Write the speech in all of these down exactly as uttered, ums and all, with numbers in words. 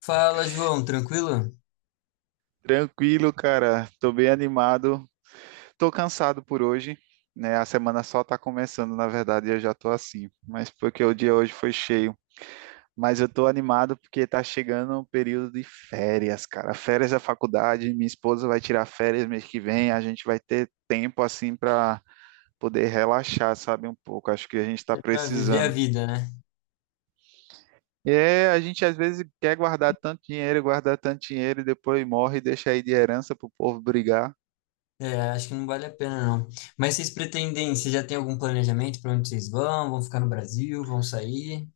Fala, João, tranquilo? Tranquilo, cara. Tô bem animado. Tô cansado por hoje, né? A semana só tá começando, na verdade, e eu já tô assim. Mas porque o dia hoje foi cheio. Mas eu tô animado porque tá chegando o período de férias, cara. Férias da faculdade, minha esposa vai tirar férias mês que vem, a gente vai ter tempo assim para poder relaxar, sabe, um pouco. Acho que a gente tá É pra viver a precisando. vida, né? E é, a gente às vezes quer guardar tanto dinheiro, guardar tanto dinheiro e depois morre e deixa aí de herança pro povo brigar. É, acho que não vale a pena, não. Mas vocês pretendem, vocês já têm algum planejamento para onde vocês vão? Vão ficar no Brasil? Vão sair?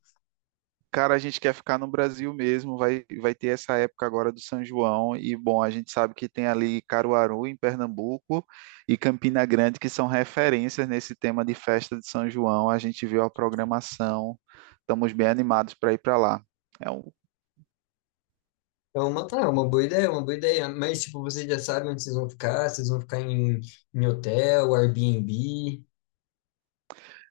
Cara, a gente quer ficar no Brasil mesmo, vai, vai ter essa época agora do São João, e bom, a gente sabe que tem ali Caruaru, em Pernambuco, e Campina Grande, que são referências nesse tema de festa de São João. A gente viu a programação, estamos bem animados para ir para lá. É um, É uma, ah, é uma boa ideia, é uma boa ideia. Mas, tipo, vocês já sabem onde vocês vão ficar, vocês vão ficar em, em hotel, Airbnb.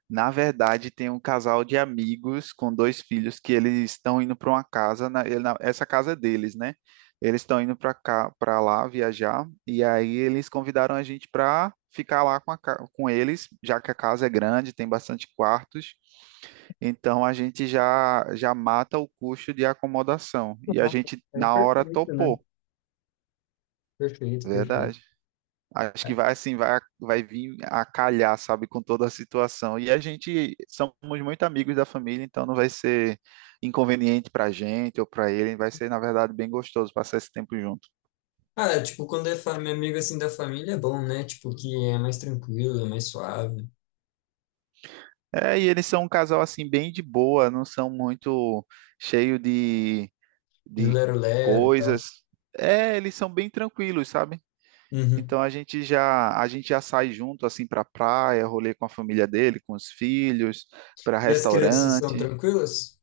Na verdade, tem um casal de amigos com dois filhos que eles estão indo para uma casa, na, ele- na- essa casa é deles, né? Eles estão indo para cá, para lá viajar, e aí eles convidaram a gente para ficar lá com, a ca- com eles, já que a casa é grande, tem bastante quartos. Então a gente já já mata o custo de acomodação. E a Ah, gente É na hora perfeito, né? topou, Perfeito, perfeito. verdade. Acho que vai assim, vai, vai vir a calhar, sabe, com toda a situação. E a gente somos muito amigos da família, então não vai ser inconveniente para a gente ou para ele, vai ser, na verdade, bem gostoso passar esse tempo junto. Ah, é, tipo, quando é família, amigo assim da família é bom, né? Tipo, que é mais tranquilo, é mais suave, É, e eles são um casal assim bem de boa, não são muito cheio de, de de lero-lero e tal. coisas. É, eles são bem tranquilos, sabe? Uhum. Então a gente já a gente já sai junto assim para praia, rolê com a família dele, com os filhos, para E as crianças são restaurante. tranquilas?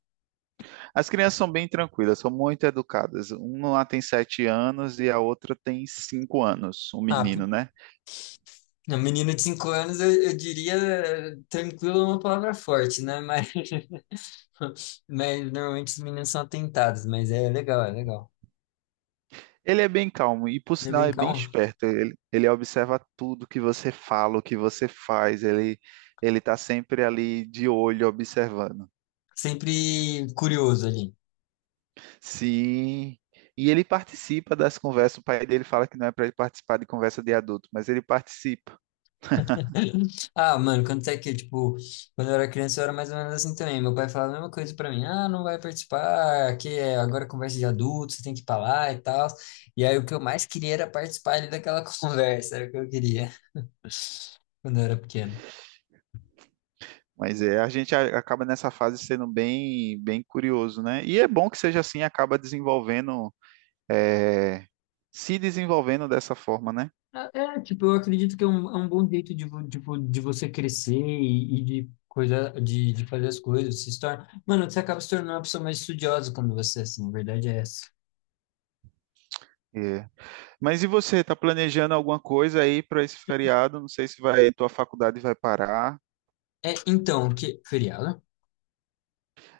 As crianças são bem tranquilas, são muito educadas. Uma lá tem sete anos e a outra tem cinco anos, um Ah, menino, p- né? a menina de cinco anos, eu, eu diria, eh, tranquilo é uma palavra forte, né? Mas, mas normalmente os meninos são atentados, mas é legal, é legal. Ele é bem calmo e, por Ele é sinal, bem é bem calmo. esperto. Ele, ele observa tudo que você fala, o que você faz. Ele ele está sempre ali de olho, observando. Sempre curioso ali. Sim. E ele participa das conversas. O pai dele fala que não é para ele participar de conversa de adulto, mas ele participa. Ah, mano, quando é que, tipo, quando eu era criança eu era mais ou menos assim também. Meu pai falava a mesma coisa pra mim. Ah, não vai participar, que é agora é conversa de adulto, você tem que ir pra lá e tal. E aí o que eu mais queria era participar ali daquela conversa, era o que eu queria quando eu era pequeno. Mas é, a gente a- acaba nessa fase sendo bem, bem curioso, né? E é bom que seja assim, acaba desenvolvendo, é, se desenvolvendo dessa forma, né? É, é, tipo, eu acredito que é um, é um bom jeito de, vo- tipo, de você crescer e, e de coisa, de, de fazer as coisas, se torna... Mano, você acaba se tornando uma pessoa mais estudiosa quando você é assim, a verdade é essa. É. Mas e você, está planejando alguma coisa aí para esse feriado? Não sei se vai, tua faculdade vai parar. É, então, que feriado?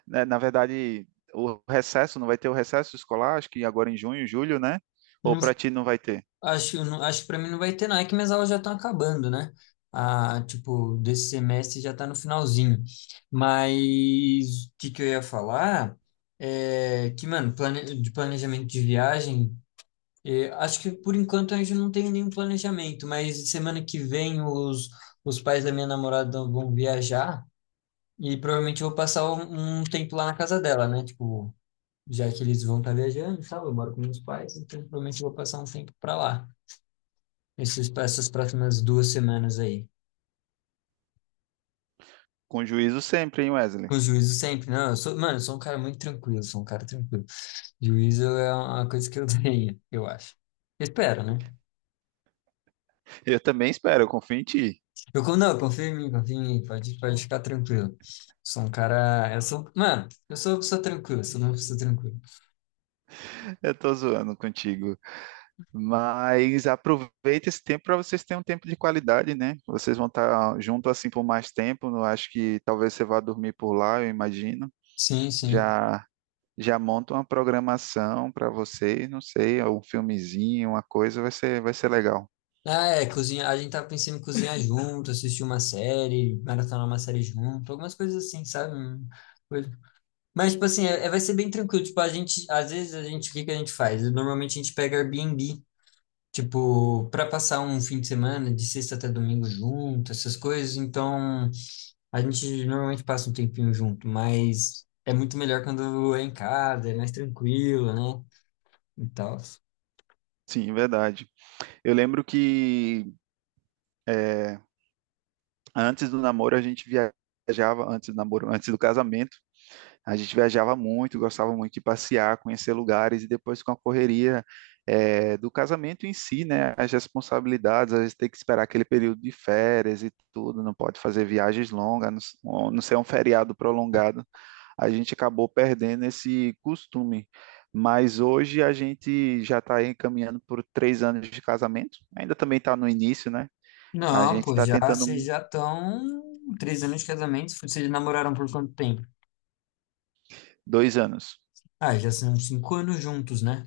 Né? Na verdade, o recesso, não vai ter o recesso escolar, acho que agora em junho, julho, né? Ou Não, para ti não vai ter? acho, não, acho que pra mim não vai ter não, é que minhas aulas já estão acabando, né? Ah, tipo, desse semestre já tá no finalzinho. Mas o que que eu ia falar? É que, mano, plane, de planejamento de viagem. E acho que por enquanto a gente não tem nenhum planejamento, mas semana que vem os, os pais da minha namorada vão viajar e provavelmente eu vou passar um, um tempo lá na casa dela, né? Tipo, já que eles vão estar viajando e tal, eu moro com meus pais, então provavelmente eu vou passar um tempo para lá, esses, essas próximas duas semanas aí. Com juízo sempre, hein, Wesley? Com juízo sempre, não, eu sou, mano, eu sou um cara muito tranquilo, eu sou um cara tranquilo. Juízo é uma coisa que eu tenho, eu acho. Espero, né? Eu também espero, eu confio em ti. Eu, con- não, confia em mim, confia em mim, pode, pode ficar tranquilo. Sou um cara. Eu sou, mano, eu sou uma pessoa tranquila, sou uma pessoa tranquila. Eu tô zoando contigo. Mas aproveita esse tempo para vocês terem um tempo de qualidade, né? Vocês vão estar junto assim por mais tempo. Eu acho que talvez você vá dormir por lá, eu imagino. Sim, sim. Já já monta uma programação para vocês, não sei, um filmezinho, uma coisa, vai ser vai ser legal. Ah, é, cozinhar. A gente tava pensando em cozinhar junto, assistir uma série, maratonar uma série junto, algumas coisas assim, sabe? Hum, coisa- Mas, tipo assim, é, é- vai ser bem tranquilo. Tipo, a gente, às vezes a gente, o que que a gente faz? Normalmente a gente pega Airbnb. Tipo, para passar um fim de semana, de sexta até domingo junto, essas coisas. Então, a gente normalmente passa um tempinho junto, mas é muito melhor quando é em casa, é mais tranquilo, né? E tal. Sim, verdade. Eu lembro que é, antes do namoro a gente viajava, antes do namoro, antes do casamento, a gente viajava muito, gostava muito de passear, conhecer lugares e depois com a correria é, do casamento em si, né? As responsabilidades, a gente tem que esperar aquele período de férias e tudo, não pode fazer viagens longas, a não, s- a não ser um feriado prolongado. A gente acabou perdendo esse costume. Mas hoje a gente já está encaminhando por três anos de casamento, ainda também está no início, né? A Não, gente pô, está já tentando vocês um, já estão três anos de casamento. Vocês namoraram por quanto tempo? dois anos. Ah, já são cinco anos juntos, né?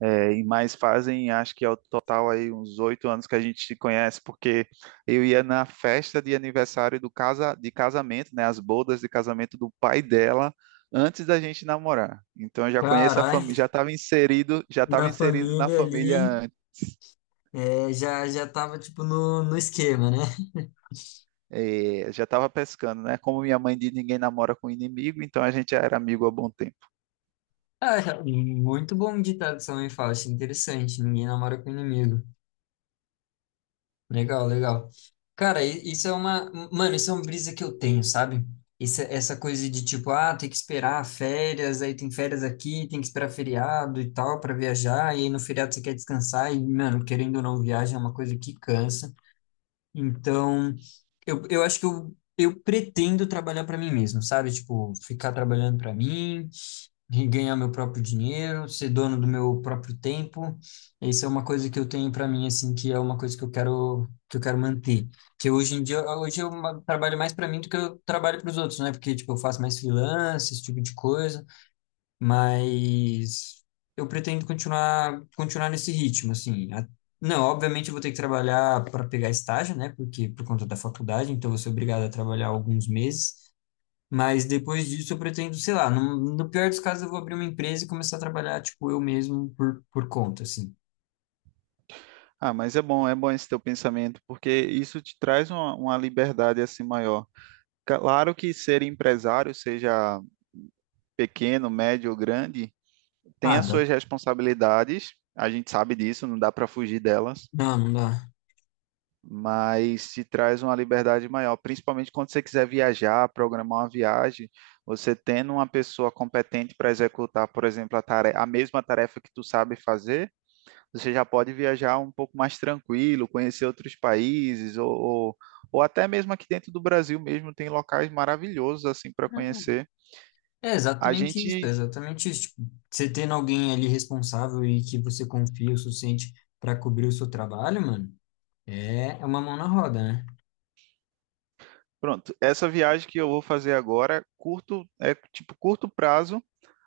É, e mais fazem, acho que ao total aí uns oito anos que a gente se conhece, porque eu ia na festa de aniversário do casa, de casamento, né, as bodas de casamento do pai dela, antes da gente namorar. Então eu já conheço a família, Caralho, já estava inserido, já estava na inserido na família família, ali, antes. é, já já tava tipo no, no esquema, né? é, já estava pescando, né? Como minha mãe diz, ninguém namora com inimigo, então a gente já era amigo há bom tempo. Ah, muito bom ditado sua mãe fala, achei interessante. Ninguém namora com inimigo. Legal, legal. Cara, i- isso é uma. Mano, isso é uma brisa que eu tenho, sabe? Isso, essa coisa de tipo, ah, tem que esperar férias, aí tem férias aqui, tem que esperar feriado e tal pra viajar, e aí no feriado você quer descansar, e, mano, querendo ou não, viagem é uma coisa que cansa. Então, eu, eu acho que eu, eu pretendo trabalhar pra mim mesmo, sabe? Tipo, ficar trabalhando pra mim e ganhar meu próprio dinheiro, ser dono do meu próprio tempo. Isso é uma coisa que eu tenho para mim assim, que é uma coisa que eu quero que eu quero manter. Que hoje em dia, hoje eu ma- trabalho mais para mim do que eu trabalho para os outros, né? Porque tipo, eu faço mais freelance, esse tipo de coisa, mas eu pretendo continuar continuar nesse ritmo assim. A- Não, obviamente eu vou ter que trabalhar para pegar estágio, né? Porque por conta da faculdade, então eu vou ser obrigado a trabalhar alguns meses. Mas depois disso eu pretendo, sei lá, no, no pior dos casos eu vou abrir uma empresa e começar a trabalhar, tipo, eu mesmo por, por conta, assim. Ah, mas é bom, é bom esse teu pensamento, porque isso te traz uma, uma liberdade assim maior. Claro que ser empresário, seja pequeno, médio ou grande, tem Ah, as dá. suas responsabilidades, a gente sabe disso, não dá para fugir delas, Não, não dá. mas se traz uma liberdade maior, principalmente quando você quiser viajar, programar uma viagem, você tendo uma pessoa competente para executar, por exemplo, a, tarefa, a mesma tarefa que tu sabe fazer, você já pode viajar um pouco mais tranquilo, conhecer outros países ou, ou, ou até mesmo aqui dentro do Brasil mesmo tem locais maravilhosos assim para conhecer. É A exatamente isso, é gente. exatamente isso. Tipo, você tendo alguém ali responsável e que você confia o suficiente para cobrir o seu trabalho, mano, é é uma mão na roda, né? Pronto, essa viagem que eu vou fazer agora, curto, é tipo curto prazo.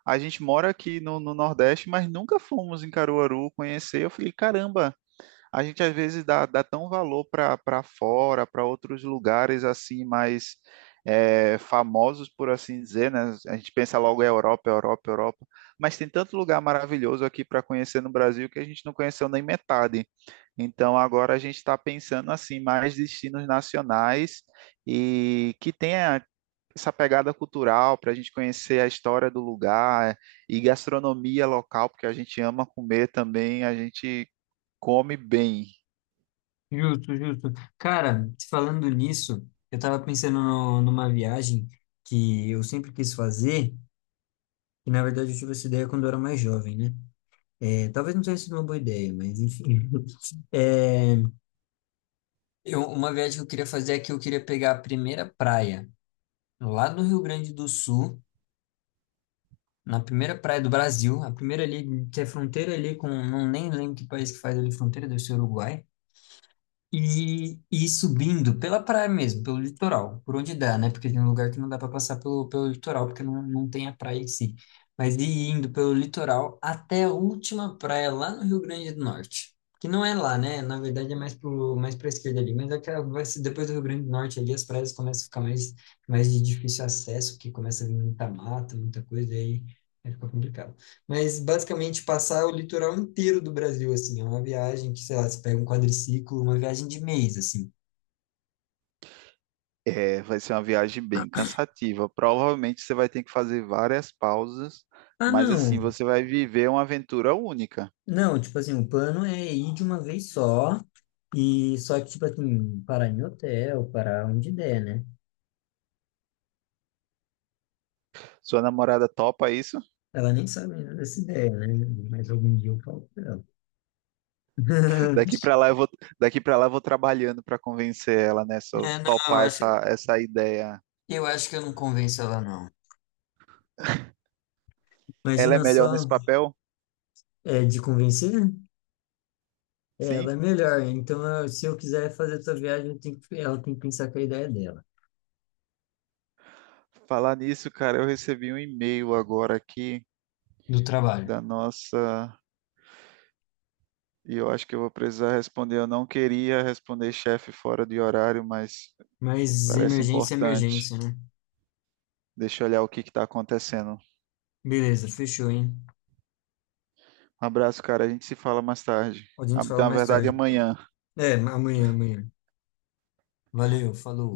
A gente mora aqui no, no Nordeste, mas nunca fomos em Caruaru conhecer. Eu falei, caramba, a gente às vezes dá, dá tão valor para fora, para outros lugares assim mais é, famosos, por assim dizer, né? A gente pensa logo em Europa, Europa, Europa, mas tem tanto lugar maravilhoso aqui para conhecer no Brasil que a gente não conheceu nem metade. Então agora a gente está pensando assim mais destinos nacionais e que tenha essa pegada cultural para a gente conhecer a história do lugar e gastronomia local, porque a gente ama comer também, a gente come bem. Justo, justo. Cara, falando nisso, eu tava pensando no- numa viagem que eu sempre quis fazer, e na verdade eu tive essa ideia quando eu era mais jovem, né? É, talvez não tenha sido uma boa ideia, mas enfim. É, Eu, uma viagem que eu queria fazer é que eu queria pegar a primeira praia lá do Rio Grande do Sul, na primeira praia do Brasil, a primeira ali, que é fronteira ali com, não nem lembro que país que faz ali fronteira, deve ser Uruguai. E, e ir subindo pela praia mesmo, pelo litoral, por onde dá, né? Porque tem um lugar que não dá para passar pelo, pelo litoral, porque não, não tem a praia em si. Mas ir indo pelo litoral até a última praia lá no Rio Grande do Norte. Que não é lá, né? Na verdade é mais pro, mais para esquerda ali. Mas aquela, vai ser, depois do Rio Grande do Norte ali, as praias começam a ficar mais, mais de difícil acesso, que começa a vir muita mata, muita coisa, e aí, aí fica complicado, mas basicamente passar o litoral inteiro do Brasil, assim, é uma viagem que, sei lá, você pega um quadriciclo, uma viagem de mês, assim. É, vai ser uma viagem bem cansativa. Provavelmente você vai ter que fazer várias pausas, Ah, mas assim, não. você vai viver uma aventura única. Não, tipo assim, o plano é ir de uma vez só e só que, tipo assim, parar em hotel, parar onde der, né? Sua namorada topa isso? Ela nem sabe ainda dessa ideia, né? Mas algum dia eu falo pra ela. Daqui para lá eu vou, daqui para lá eu vou trabalhando para convencer ela, né? Só É, não, eu topar acho, essa, essa ideia. eu acho que eu não convenço ela, não. Ela é Imagina melhor nesse só, papel? é, de convencer. É, Sim? ela é melhor. Então, eu- se eu quiser fazer essa viagem, eu tenho que- ela tem que pensar com a ideia dela. Falar nisso, cara, eu recebi um e-mail agora aqui Do trabalho. da nossa. E eu acho que eu vou precisar responder. Eu não queria responder chefe fora de horário, mas Mas parece emergência é importante. emergência, né? Deixa eu olhar o que está acontecendo. Beleza, fechou, hein? Um abraço, cara. A gente se fala mais tarde. A Ah, gente fala na mais verdade, tarde, então. amanhã. É, amanhã, amanhã. Valeu, falou.